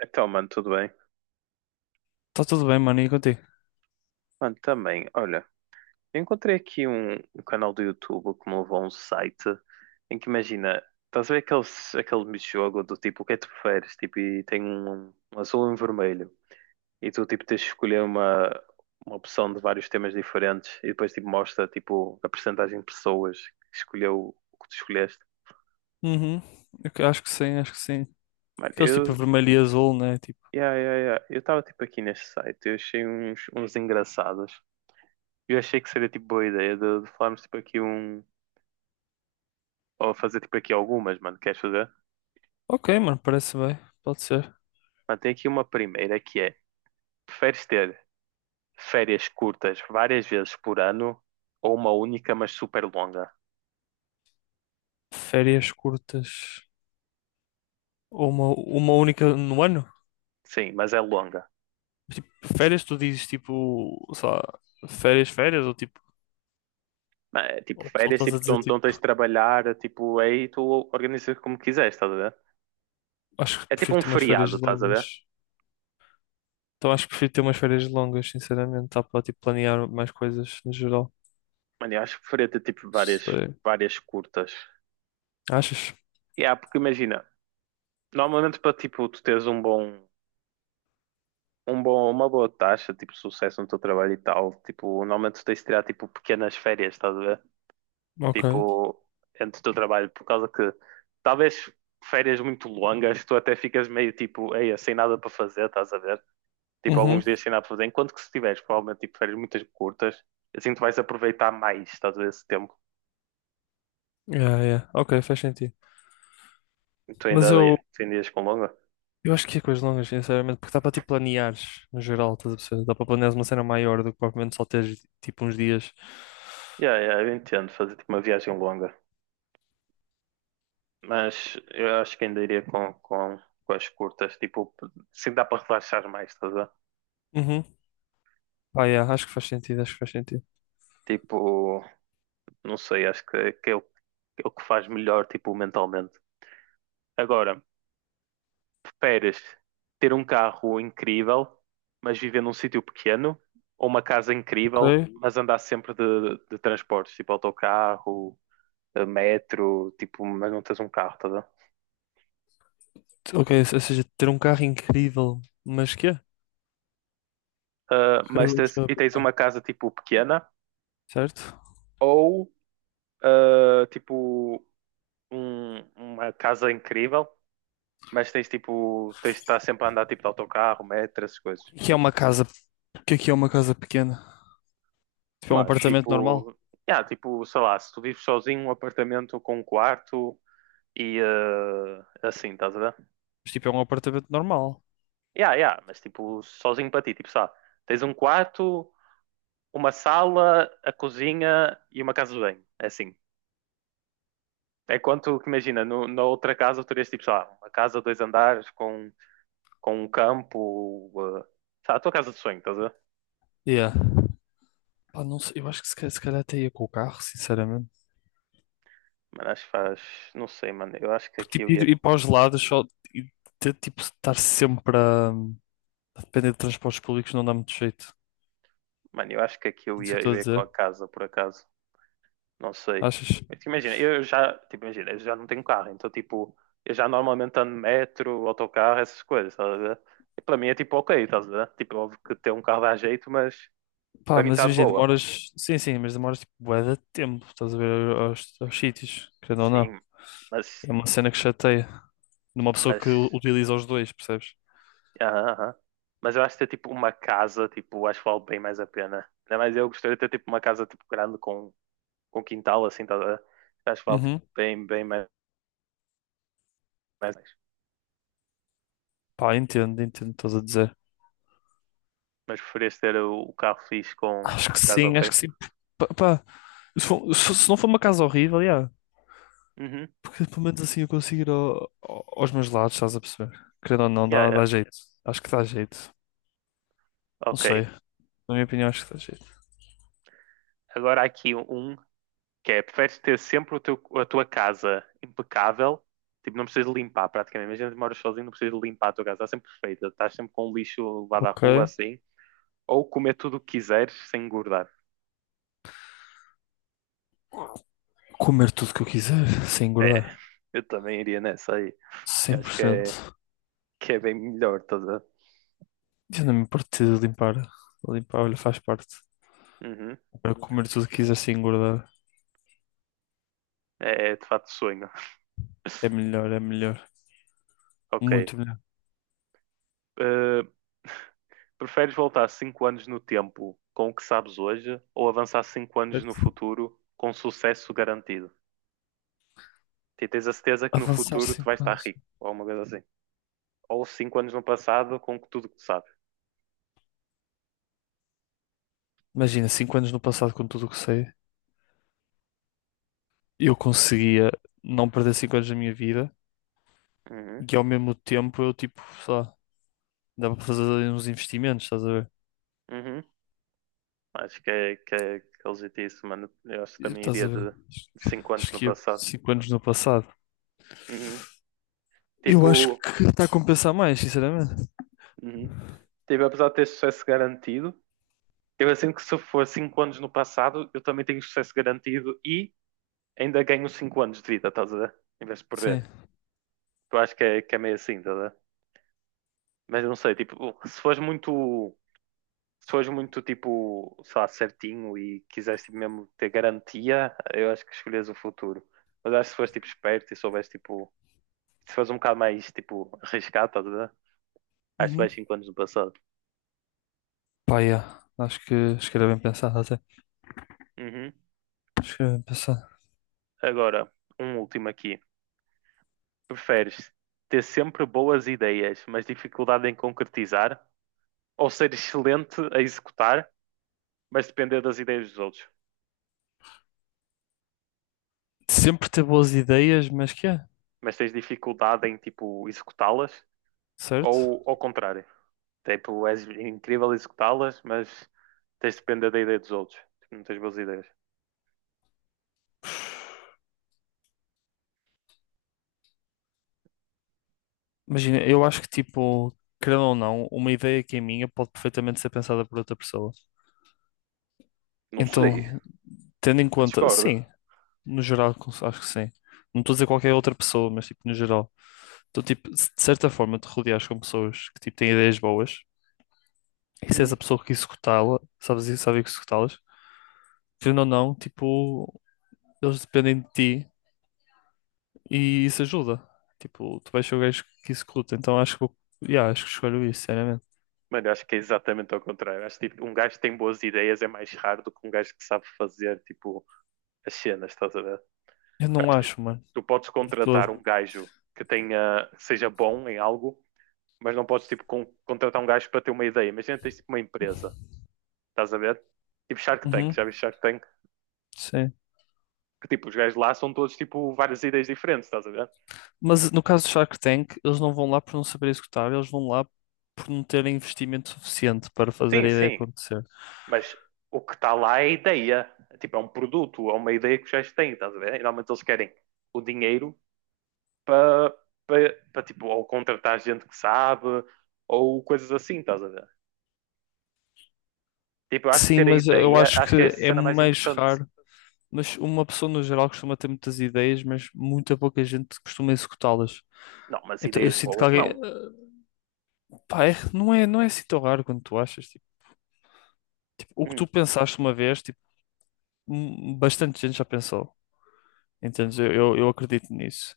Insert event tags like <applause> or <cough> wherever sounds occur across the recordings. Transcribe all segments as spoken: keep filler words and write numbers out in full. Então, mano, tudo bem? Tá tudo bem, mano, e contigo? Mano, também, olha, eu encontrei aqui um, um canal do YouTube que me levou a um site em que imagina, estás a ver aqueles, aquele jogo do tipo, o que é que tu preferes? Tipo, e tem um, um azul e um vermelho. E tu, tipo, tens de escolher uma, uma opção de vários temas diferentes e depois, tipo, mostra, tipo, a percentagem de pessoas que escolheu o que tu escolheste. Uhum. Eu que- acho que sim, acho que sim. Mano, Aqueles tipo eu, vermelho e azul, né? Tipo, yeah, yeah, yeah. Eu estava, tipo, aqui neste site, eu achei uns, uns engraçados. Eu achei que seria, tipo, boa ideia de, de falarmos, tipo, aqui um. Vou fazer tipo aqui algumas, mano. Queres fazer? ok, mano, parece bem. Pode ser. Mano, tem aqui uma primeira que é: preferes ter férias curtas várias vezes por ano ou uma única, mas super longa? Férias curtas. Ou uma, uma única no ano? Sim, mas é longa. Tipo, férias, tu dizes tipo, sei lá, férias, férias, ou tipo, Mano, é tipo ou, ou férias, estás tipo, a tu dizer não tu não tipo, tens de trabalhar, tipo, aí tu organizas como quiseres, estás a ver? acho que É tipo prefiro um ter umas férias feriado, estás a longas. ver? Então acho que prefiro ter umas férias longas, sinceramente, dá para tipo planear mais coisas no geral. Mano, eu acho que preferia ter tipo várias, Sei. várias curtas. Achas? E yeah, porque imagina, normalmente para tipo tu teres um bom, um bom, uma boa taxa, tipo, sucesso no teu trabalho e tal. Tipo, normalmente tu tens de tirar, tipo, pequenas férias, estás a ver? Ok. Tipo, entre o teu trabalho, por causa que talvez férias muito longas, tu até ficas meio, tipo, eia, sem nada para fazer, estás a ver? Tipo, Uhum. alguns dias sem nada para fazer. Enquanto que se tiveres, provavelmente, tipo, férias muito curtas, assim tu vais aproveitar mais, estás a ver, esse tempo. Yeah, yeah. Ok, faz sentido. Tu ainda, Mas eu, tu ainda ias com longa? eu acho que é coisas longas, sinceramente, porque dá para tipo planeares no geral, estás a perceber? Dá para planeares uma cena maior do que propriamente só teres tipo uns dias. Yeah, yeah, eu entendo, fazer, tipo, uma viagem longa. Mas eu acho que ainda iria com, com, com as curtas, tipo, se dá para relaxar mais, estás a ver? Uhum. Pá, yeah, acho que faz sentido, acho que faz sentido. Tipo, não sei, acho que, que é o, é o que faz melhor, tipo, mentalmente. Agora, preferes ter um carro incrível, mas viver num sítio pequeno, ou uma casa Ok, incrível, mas andar sempre de, de transportes, tipo autocarro, eh, metro, tipo, mas não tens um carro, estás a ver? ok, ou seja, ter um carro incrível, mas que é? Ah, Carro mas de tens, e escape, tens tá. uma casa, tipo, pequena, Certo? ou, ah, tipo um- uma casa incrível, mas tens tipo, tens de estar sempre a andar tipo de autocarro, metro, essas coisas. O que é que é uma casa? O que é que é uma casa pequena? Tipo, é um Mano, apartamento normal? tipo, yeah, tipo, sei lá, se tu vives sozinho, um apartamento com um quarto e eh, assim, estás a ver? Mas tipo, é um apartamento normal. Yeah, yeah, mas tipo, sozinho para ti, tipo, sei, tens um quarto, uma sala, a cozinha e uma casa de banho, é assim. É quanto que imagina, no, na outra casa tu terias tipo, sei lá, uma casa, dois andares com, com um campo, eh, sei lá, a tua casa de sonho, estás a ver? Yeah. Pá, não sei, eu acho que se, ca- se calhar até ia com o carro, sinceramente. Mano, acho que faz. Não sei, mano. Eu acho que Porque aqui eu tipo, ia. ir, ir para os lados só e ter, tipo, estar sempre a, a depender de transportes públicos não dá muito jeito. Mano, eu acho que aqui eu É isso ia, que eu estou eu a ia com a dizer. casa, por acaso. Não sei. Achas? Mas, tipo, imagina, eu já. Tipo, imagina, eu já não tenho carro, então, tipo, eu já normalmente ando metro, autocarro, essas coisas, estás a ver? E para mim é tipo, ok, estás a ver? Tipo, óbvio que ter um carro dá jeito, mas para Pá, mim mas está de imagina, boa. demoras. Sim, sim, mas demoras tipo bué de tempo, estás a ver aos, aos sítios, querendo ou não. Sim, mas. É uma cena que chateia. De uma pessoa que u- Mas. utiliza os dois, percebes? Aham, aham. Mas eu acho que ter, tipo, uma casa, tipo, acho que vale bem mais a pena. Ainda mais eu gostaria de ter, tipo, uma casa, tipo, grande com com quintal, assim, estás a a asfalto Uhum. bem, bem mais. Mais nice. Pá, entendo, entendo o que estás a dizer. Mas preferias ter o, o carro fixe com, Acho com que a casa sim, acho ok? que sim. Pá, pá, se for- se- se não for uma casa horrível, yeah. Uhum. Porque pelo menos assim eu consigo ir ao- ao- aos meus lados, estás a perceber? Querendo ou não, Yeah, dá, yeah. dá jeito. Acho que dá jeito. Não Ok. sei. Na minha opinião, acho que dá jeito. Agora há aqui um que é, preferes ter sempre o teu, a tua casa impecável, tipo, não precisas de limpar praticamente. Imagina que moras sozinho, não precisas de limpar a tua casa, está sempre perfeita, estás sempre com o lixo levado à Ok. rua assim, ou comer tudo o que quiseres sem engordar. Comer tudo que eu quiser, sem É, engordar. eu também iria nessa aí. Eu Cem por acho que é, cento, que é bem melhor, toda. Eu não me importo de limpar. Limpar, olha, faz parte. Uhum. Para comer tudo que quiser sem engordar. É, é de fato sonho. É <laughs> melhor, é melhor. Ok. Muito melhor. Uh, preferes voltar cinco anos no tempo com o que sabes hoje ou avançar cinco anos no Certo? futuro com sucesso garantido? E tens a certeza que no Avançar futuro tu vais cinco estar anos. rico, ou alguma coisa assim. Ou cinco anos no passado com tudo que tu sabes. Imagina, cinco anos no passado, com tudo o que sei, eu conseguia não perder cinco anos da minha vida Uhum, e ao mesmo tempo eu, tipo, sei lá, dava para fazer ali uns investimentos, estás a ver? uhum. Acho que é, que é, que é legítimo isso, mano. Eu acho que também Estás iria a ver? de de cinco anos Acho no que ia passado. cinco anos no passado. Uhum. Eu Tipo, acho que está a compensar mais, sinceramente. uhum. Tipo, apesar de ter sucesso garantido, eu sinto que se for cinco anos no passado, eu também tenho sucesso garantido e ainda ganho cinco anos de vida, estás a ver? Em vez de Sim. perder. Eu acho que é, que é meio assim, estás a ver? Mas eu não sei, tipo, se fores muito, se fores muito, tipo, sei lá, certinho e quiseres tipo, mesmo ter garantia, eu acho que escolhes o futuro. Mas acho que se fores, tipo, esperto e souberes, tipo, se fores um bocado mais, tipo, arriscado, estás a ver? Acho que vais Uhum. cinco anos no passado. Pá, yeah. Acho que, acho que era bem pensado até. Uhum. Acho que é pensar. Agora, um último aqui. Preferes ter sempre boas ideias, mas dificuldade em concretizar? Ou ser excelente a executar, mas depender das ideias dos outros. Sempre ter boas ideias, mas que é, Mas tens dificuldade em, tipo, executá-las certo? ou ao contrário. Tipo, és incrível a executá-las, mas tens de depender da ideia dos outros. Tipo, não tens boas ideias. Imagina, eu acho que, tipo, querendo ou não, uma ideia que é minha pode perfeitamente ser pensada por outra pessoa. Não sei, Então, tendo em eu conta, discordo. sim, no geral, acho que sim. Não estou a dizer qualquer outra pessoa, mas, tipo, no geral. Então, tipo, se de certa forma te rodeares com pessoas que, tipo, têm ideias boas, e se és a Hum. pessoa que executá-la, sabes, sabes executá-las, querendo ou não, tipo, eles dependem de ti E isso ajuda. Tipo, tu vais ser o gajo que executa. Então acho que, eu- yeah, acho que escolho isso, sinceramente. Mano, eu acho que é exatamente ao contrário. Acho que tipo, um gajo que tem boas ideias é mais raro do que um gajo que sabe fazer tipo, as cenas, estás a ver? Eu não Acho que tipo, acho, mano. tu podes De contratar um todo. gajo que tenha, seja bom em algo, mas não podes tipo, con- contratar um gajo para ter uma ideia. Imagina tens tipo, uma empresa. Estás a ver? Tipo Shark Tank, já Uhum, viste Shark Tank? sim. Que tipo, os gajos lá são todos tipo várias ideias diferentes, estás a ver? Mas no caso do Shark Tank, eles não vão lá por não saber executar, eles vão lá por não terem investimento suficiente para fazer Sim, a ideia sim, acontecer. mas o que está lá é a ideia. Tipo, é um produto, é uma ideia que os gajos têm, estás a ver? E normalmente eles querem o dinheiro para, para, para tipo, ou contratar gente que sabe, ou coisas assim, estás a ver? Tipo, eu acho que Sim, ter a mas eu ideia, acho acho que que é a é cena mais mais importante. raro. Mas uma pessoa no geral costuma ter muitas ideias, mas muita pouca gente costuma executá-las. Não, mas Então eu ideias sinto que boas, alguém. eh, não. Pá, é- não é, não é assim tão raro quanto tu achas. Tipo, tipo, o que Hum. tu pensaste uma vez, tipo, hum, bastante gente já pensou. Entendes? Eu, eu, eu acredito nisso.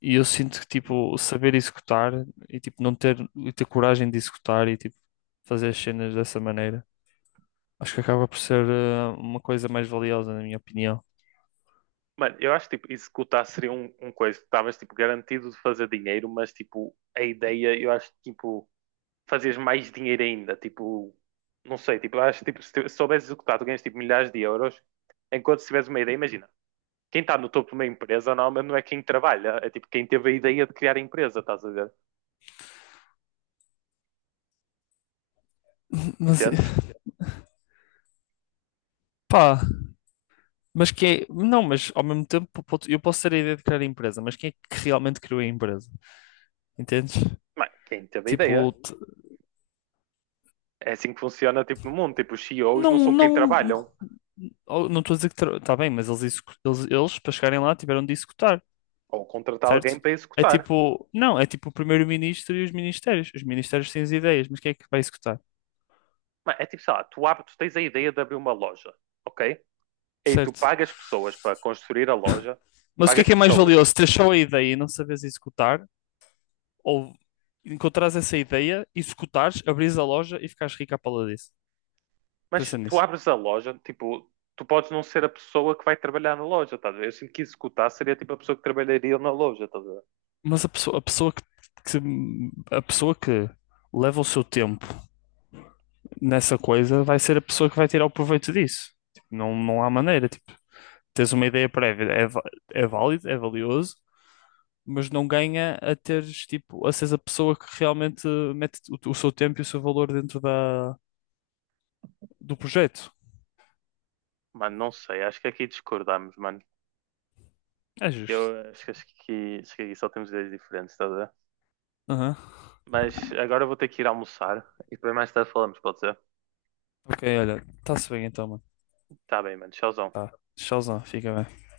E eu sinto que, tipo, saber executar e, tipo, não ter, e ter coragem de executar e, tipo, fazer as cenas dessa maneira. Acho que acaba por ser eh, uma coisa mais valiosa, na minha opinião. Mano, eu acho que tipo, executar seria um, um coisa. Estavas tipo, garantido de fazer dinheiro, mas tipo, a ideia, eu acho que tipo, fazias mais dinheiro ainda. Tipo, não sei, tipo, eu acho que tipo, se tu- se souberes executar, tu ganhas tipo, milhares de euros. Enquanto se tiveres uma ideia, imagina, quem está no topo de uma empresa normalmente não é quem trabalha, é tipo quem teve a ideia de criar a empresa, estás a ver? <laughs> Mas, eh, Entendes? pá, mas quem é... Não, mas ao mesmo tempo pode- eu posso ter a ideia de criar a empresa, mas quem é que realmente criou a empresa? Entendes? Mano, quem teve a Tipo, ideia. t- É assim que funciona tipo, no mundo. Tipo, os C E Os não não, são quem não, não, trabalham, oh, não estou a dizer que está bem, mas eles, execu- eles, eles, para chegarem lá, tiveram de executar, ou contratar alguém certo? para É executar. tipo, não, é tipo o primeiro-ministro e os ministérios. Os ministérios têm as ideias, mas quem é que vai executar? Mano, é tipo, sei lá, tu, abres, tu tens a ideia de abrir uma loja, ok? Aí tu Certo. pagas pessoas para construir a loja, Mas o que é pagas que é mais pessoas, valioso? Ter só a ideia e não saberes executar? Ou encontrares essa ideia, executares, abrires a loja e ficares rico à pala disso? mas Pensa tu nisso. abres a loja, tipo, tu podes não ser a pessoa que vai trabalhar na loja, tá a ver? Eu sinto que executar seria tipo a pessoa que trabalharia na loja, tá a ver? Mas a pessoa, a pessoa que, que- a pessoa que leva o seu tempo nessa coisa vai ser a pessoa que vai tirar o proveito disso. Tipo, não, não há maneira. Tipo, tens uma ideia prévia, é, va- é válido, é valioso, mas não ganha a teres, tipo, a seres a pessoa que realmente mete o, o seu tempo e o seu valor dentro da, do projeto. Mano, não sei, acho que aqui discordamos, mano. É justo. Eu acho que, acho que, acho que aqui só temos ideias diferentes, tá a ver? Aham. Mas agora eu vou ter que ir almoçar e depois mais tarde falamos, pode ser? Ok, olha. tá se bem então, mano. Tá bem, mano, tchauzão. Tá. Tchauzão, fica bem.